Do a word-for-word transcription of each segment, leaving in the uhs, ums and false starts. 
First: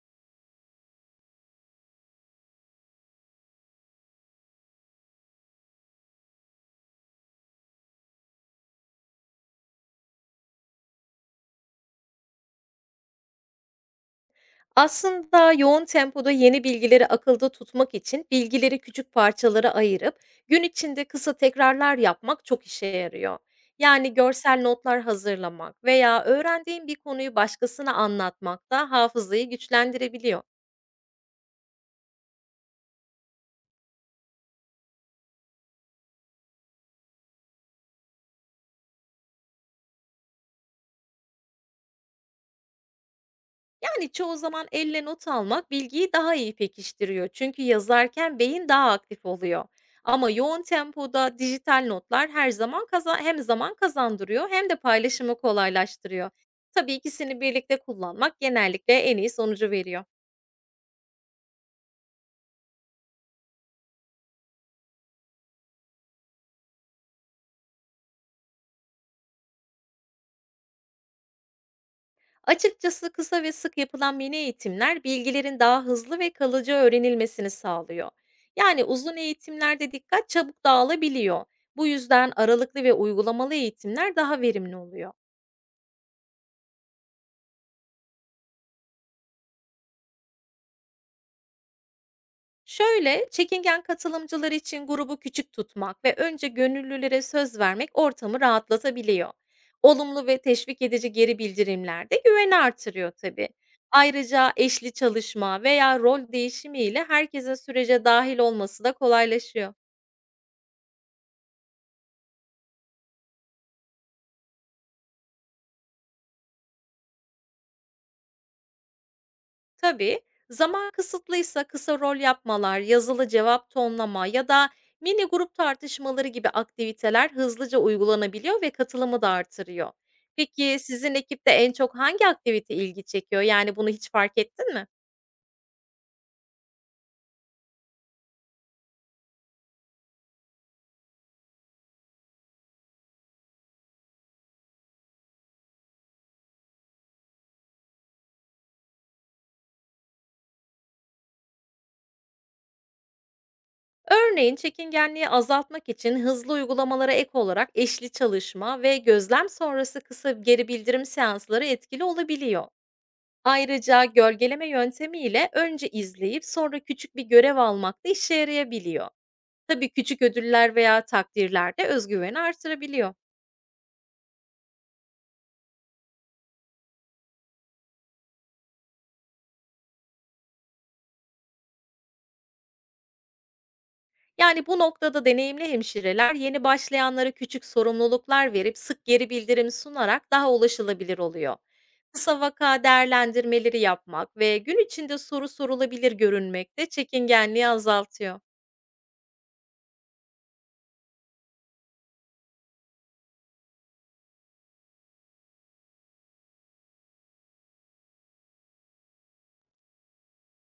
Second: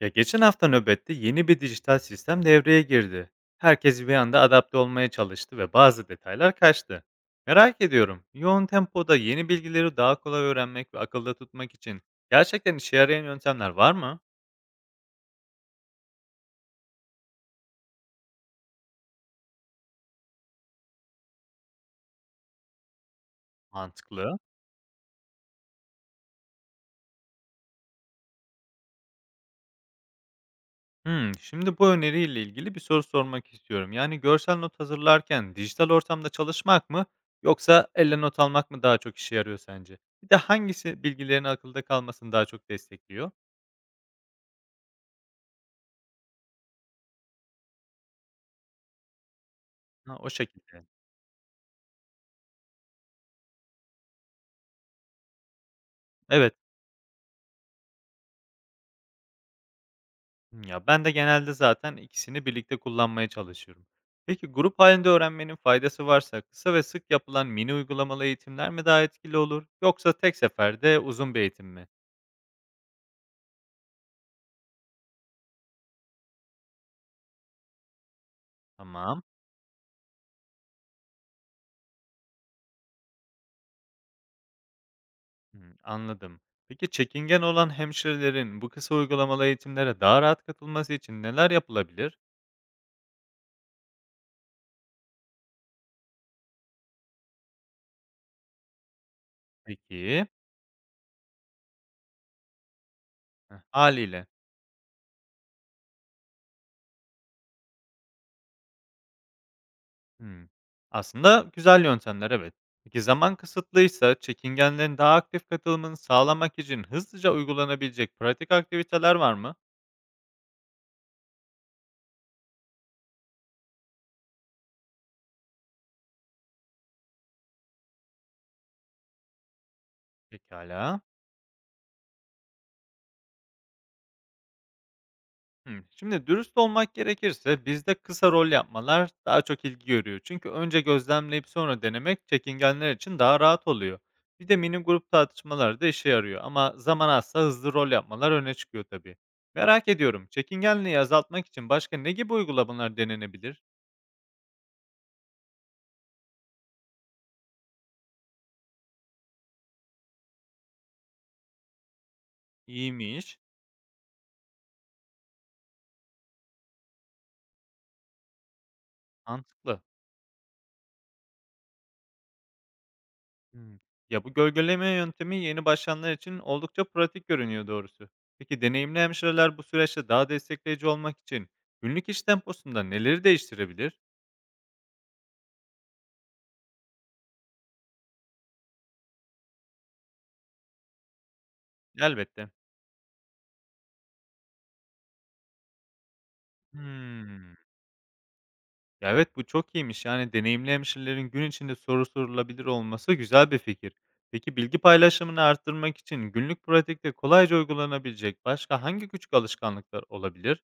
Ya geçen hafta nöbette yeni bir dijital sistem devreye girdi. Herkes bir anda adapte olmaya çalıştı ve bazı detaylar kaçtı. Merak ediyorum, yoğun tempoda yeni bilgileri daha kolay öğrenmek ve akılda tutmak için gerçekten işe yarayan yöntemler var mı? Aslında yoğun tempoda yeni bilgileri akılda tutmak için bilgileri küçük parçalara ayırıp gün içinde kısa tekrarlar yapmak çok işe yarıyor. Yani Mantıklı. görsel notlar hazırlamak veya öğrendiğin bir konuyu başkasına anlatmak da hafızayı güçlendirebiliyor. Hmm, şimdi bu öneriyle ilgili bir soru sormak istiyorum. Yani görsel not hazırlarken dijital ortamda çalışmak mı yoksa elle not almak mı daha çok işe yarıyor sence? Bir de hangisi bilgilerin akılda kalmasını daha çok destekliyor? Yani, çoğu zaman elle not almak bilgiyi daha iyi pekiştiriyor. Çünkü yazarken beyin daha aktif oluyor. Ha, Ama o yoğun şekilde. tempoda dijital notlar her zaman kaza hem zaman kazandırıyor hem de paylaşımı kolaylaştırıyor. Evet. Tabii ikisini birlikte kullanmak genellikle en iyi sonucu veriyor. Hımm, ya, ben de genelde zaten ikisini birlikte kullanmaya çalışıyorum. Peki, grup halinde öğrenmenin faydası varsa kısa ve sık yapılan mini uygulamalı eğitimler mi daha etkili olur yoksa tek seferde uzun bir eğitim mi? Açıkçası kısa ve sık yapılan mini eğitimler bilgilerin daha hızlı ve kalıcı öğrenilmesini sağlıyor. Yani uzun Tamam. eğitimlerde dikkat çabuk dağılabiliyor. Bu yüzden aralıklı ve uygulamalı eğitimler daha verimli oluyor. Hımm, anladım. Peki, çekingen olan hemşirelerin bu kısa uygulamalı eğitimlere daha rahat katılması için neler yapılabilir? Şöyle, çekingen katılımcılar için grubu küçük tutmak ve önce gönüllülere söz vermek ortamı rahatlatabiliyor. Olumlu Peki. ve teşvik edici geri bildirimler de güveni artırıyor tabii. Heh, hâliyle. Ayrıca eşli çalışma veya rol değişimi ile herkesin sürece dahil olması da kolaylaşıyor. Hımm. Aslında güzel yöntemler, evet. Peki zaman kısıtlıysa çekingenlerin daha aktif katılımını sağlamak için hızlıca uygulanabilecek pratik aktiviteler var mı? Tabii, zaman kısıtlıysa kısa rol yapmalar, yazılı cevap tonlama ya da mini grup tartışmaları gibi aktiviteler hızlıca uygulanabiliyor ve katılımı da artırıyor. Peki Pekala. sizin ekipte en çok hangi aktivite ilgi çekiyor? Yani bunu hiç fark ettin mi? Hımm. Şimdi dürüst olmak gerekirse bizde kısa rol yapmalar daha çok ilgi görüyor. Çünkü önce gözlemleyip sonra denemek çekingenler için daha rahat oluyor. Bir de mini grup tartışmaları da işe yarıyor ama zaman azsa hızlı rol yapmalar öne çıkıyor tabii. Merak ediyorum, çekingenliği azaltmak için başka ne gibi uygulamalar denenebilir? Örneğin çekingenliği azaltmak için hızlı uygulamalara ek olarak eşli çalışma ve gözlem sonrası kısa geri bildirim seansları etkili olabiliyor. İyiymiş. Ayrıca gölgeleme yöntemiyle önce izleyip sonra küçük bir görev almak da işe yarayabiliyor. Mantıklı. Tabii, küçük ödüller veya takdirler de özgüveni güveni artırabiliyor. Hımm. Ya, bu gölgeleme yöntemi yeni başlayanlar için oldukça pratik görünüyor doğrusu. Peki deneyimli hemşireler bu süreçte daha destekleyici olmak için günlük iş temposunda neleri değiştirebilir? Yani bu noktada deneyimli hemşireler yeni başlayanlara küçük sorumluluklar verip sık geri bildirim sunarak daha ulaşılabilir oluyor. Kısa Elbette. vaka değerlendirmeleri yapmak ve gün içinde soru sorulabilir görünmek de Hımm. çekingenliği azaltıyor. Ya, evet, bu çok iyiymiş. Yani deneyimli hemşirelerin gün içinde soru sorulabilir olması güzel bir fikir. Peki bilgi paylaşımını arttırmak için günlük pratikte kolayca uygulanabilecek başka hangi küçük alışkanlıklar olabilir?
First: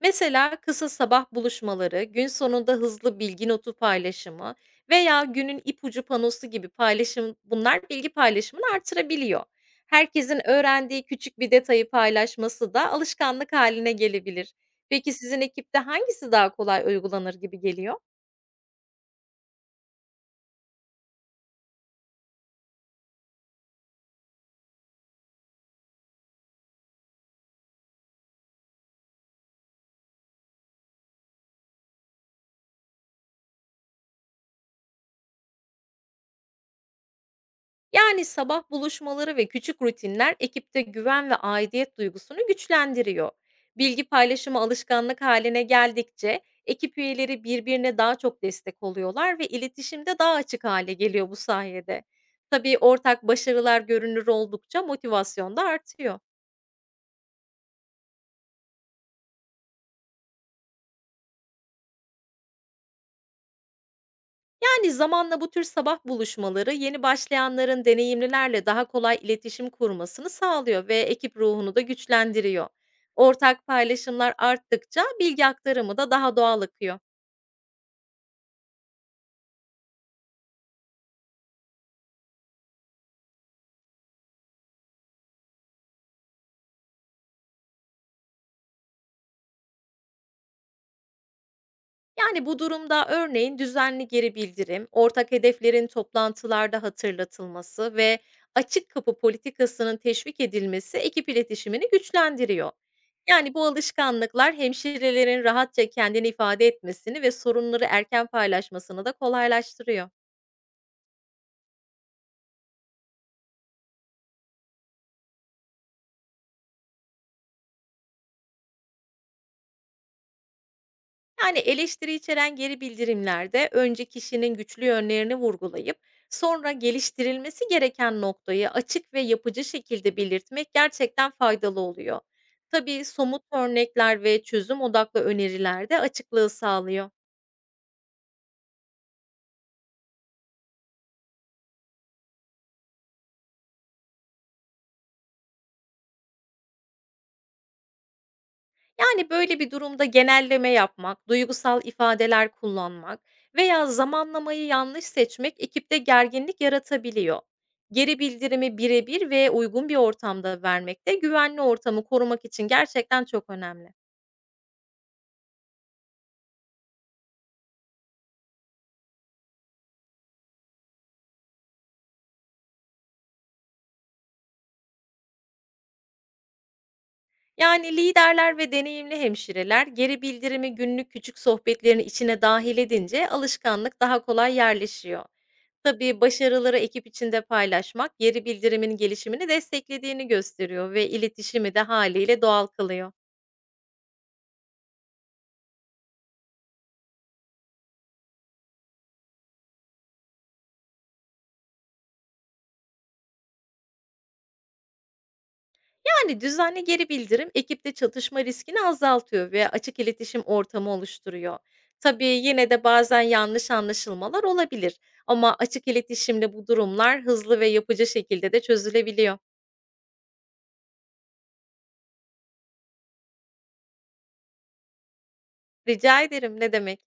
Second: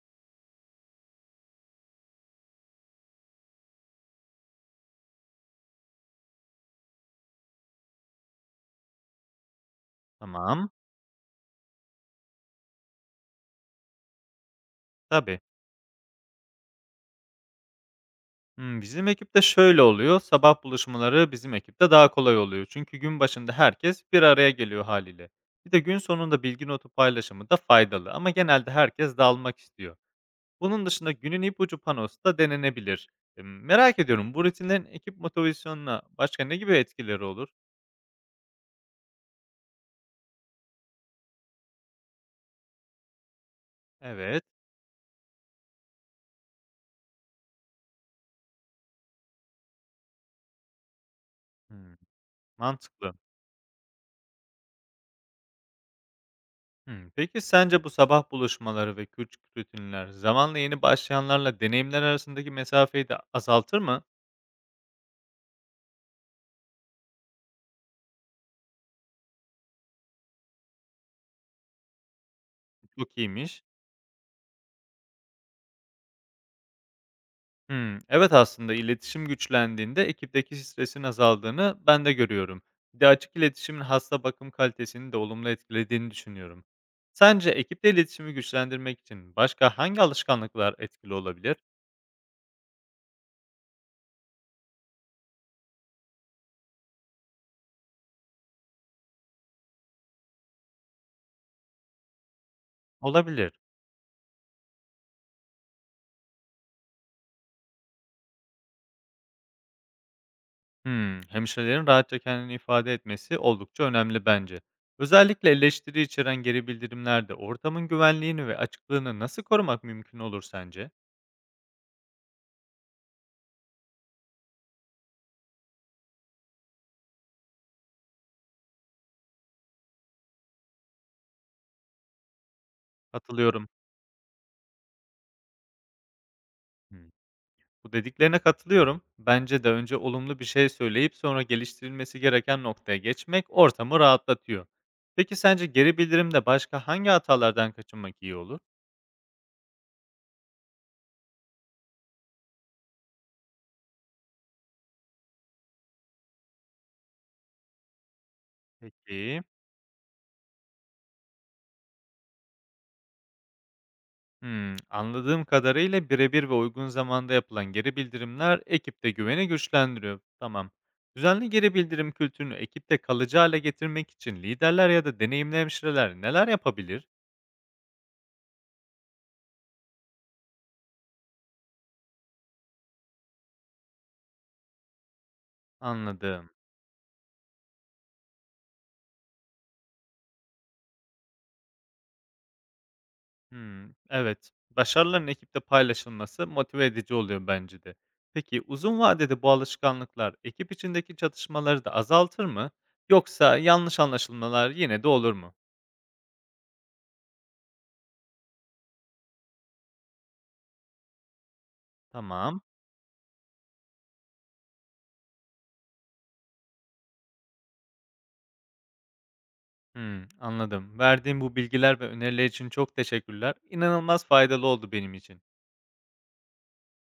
Mesela kısa sabah buluşmaları, gün sonunda hızlı bilgi notu paylaşımı veya günün ipucu panosu gibi paylaşım bunlar bilgi paylaşımını artırabiliyor. Herkesin Tamam. öğrendiği küçük bir detayı paylaşması da alışkanlık haline gelebilir. Peki sizin Tabii. ekipte hangisi daha kolay uygulanır gibi geliyor? Hımm, bizim ekipte şöyle oluyor, sabah buluşmaları bizim ekipte daha kolay oluyor. Çünkü gün başında herkes bir araya geliyor hâliyle. Bir de gün sonunda bilgi notu paylaşımı da faydalı ama genelde herkes dağılmak istiyor. Bunun dışında günün ipucu panosu da denenebilir. Emm, merak ediyorum, bu rutinlerin ekip motivasyonuna başka ne gibi etkileri olur? Yani sabah buluşmaları ve küçük rutinler ekipte güven ve aidiyet duygusunu güçlendiriyor. Bilgi Evet, paylaşımı alışkanlık haline geldikçe ekip üyeleri birbirine daha çok destek oluyorlar ve iletişimde daha açık hale geliyor bu hımm, sayede. Tabii mantıklı. ortak başarılar görünür oldukça motivasyon da artıyor. Hımm, peki sence bu sabah buluşmaları ve küçük rutinler zamanla yeni başlayanlarla deneyimler arasındaki mesafeyi de azaltır mı? Yani zamanla bu tür sabah buluşmaları yeni başlayanların deneyimlilerle daha kolay iletişim kurmasını sağlıyor ve ekip ruhunu da güçlendiriyor. Çok iyiymiş. Ortak paylaşımlar arttıkça bilgi aktarımı da daha doğal akıyor. Hımm. Evet, aslında iletişim güçlendiğinde ekipteki stresin azaldığını ben de görüyorum. Bir de açık iletişimin hasta bakım kalitesini de olumlu etkilediğini düşünüyorum. Sence ekipte iletişimi güçlendirmek için başka hangi alışkanlıklar etkili olabilir? Yani bu durumda örneğin düzenli geri bildirim, ortak hedeflerin toplantılarda hatırlatılması ve açık kapı politikasının teşvik edilmesi ekip iletişimini güçlendiriyor. Olabilir. Yani bu alışkanlıklar hemşirelerin rahatça kendini ifade etmesini ve sorunları erken paylaşmasını da kolaylaştırıyor. Hımm. Hemşirelerin rahatça kendini ifade etmesi oldukça önemli bence. Özellikle eleştiri içeren geri bildirimlerde ortamın güvenliğini ve açıklığını nasıl korumak mümkün olur sence? Yani eleştiri içeren geri bildirimlerde önce kişinin güçlü yönlerini vurgulayıp sonra geliştirilmesi gereken noktayı açık ve yapıcı şekilde belirtmek gerçekten faydalı oluyor. Tabii somut Katılıyorum. örnekler ve çözüm odaklı öneriler de açıklığı Hı. sağlıyor. Bu dediklerine katılıyorum. Bence de önce olumlu bir şey söyleyip sonra geliştirilmesi gereken noktaya geçmek ortamı rahatlatıyor. Peki sence geri bildirimde başka hangi hatalardan kaçınmak iyi olur? Yani, böyle bir durumda genelleme yapmak, duygusal ifadeler kullanmak veya zamanlamayı yanlış seçmek ekipte gerginlik yaratabiliyor. Geri bildirimi birebir Peki. ve uygun bir ortamda vermek de güvenli ortamı korumak için gerçekten çok önemli. Hmm, anladığım kadarıyla birebir ve uygun zamanda yapılan geri bildirimler ekipte güveni güçlendiriyor. Tamam. Düzenli geri bildirim kültürünü ekipte kalıcı hale getirmek için liderler ya da deneyimli hemşireler neler yapabilir? Yani, liderler ve deneyimli hemşireler geri bildirimi günlük küçük sohbetlerin içine dahil edince alışkanlık daha kolay yerleşiyor. Tabii, Anladım. başarıları ekip içinde paylaşmak geri bildirimin gelişimini desteklediğini gösteriyor ve iletişimi de haliyle doğal kılıyor. Hımm, evet. Başarıların ekipte paylaşılması motive edici oluyor bence de. Peki uzun vadede bu alışkanlıklar ekip içindeki çatışmaları da azaltır mı yoksa yanlış anlaşılmalar yine de olur mu? Yani düzenli geri bildirim ekipte çatışma riskini azaltıyor ve açık iletişim ortamı oluşturuyor. Tabii, Tamam. yine de bazen yanlış anlaşılmalar olabilir ama açık iletişimle bu durumlar hızlı ve yapıcı şekilde de çözülebiliyor. Hımm, anladım. Verdiğim bu bilgiler ve öneriler için çok teşekkürler. İnanılmaz faydalı oldu benim için. Rica ederim, ne demek.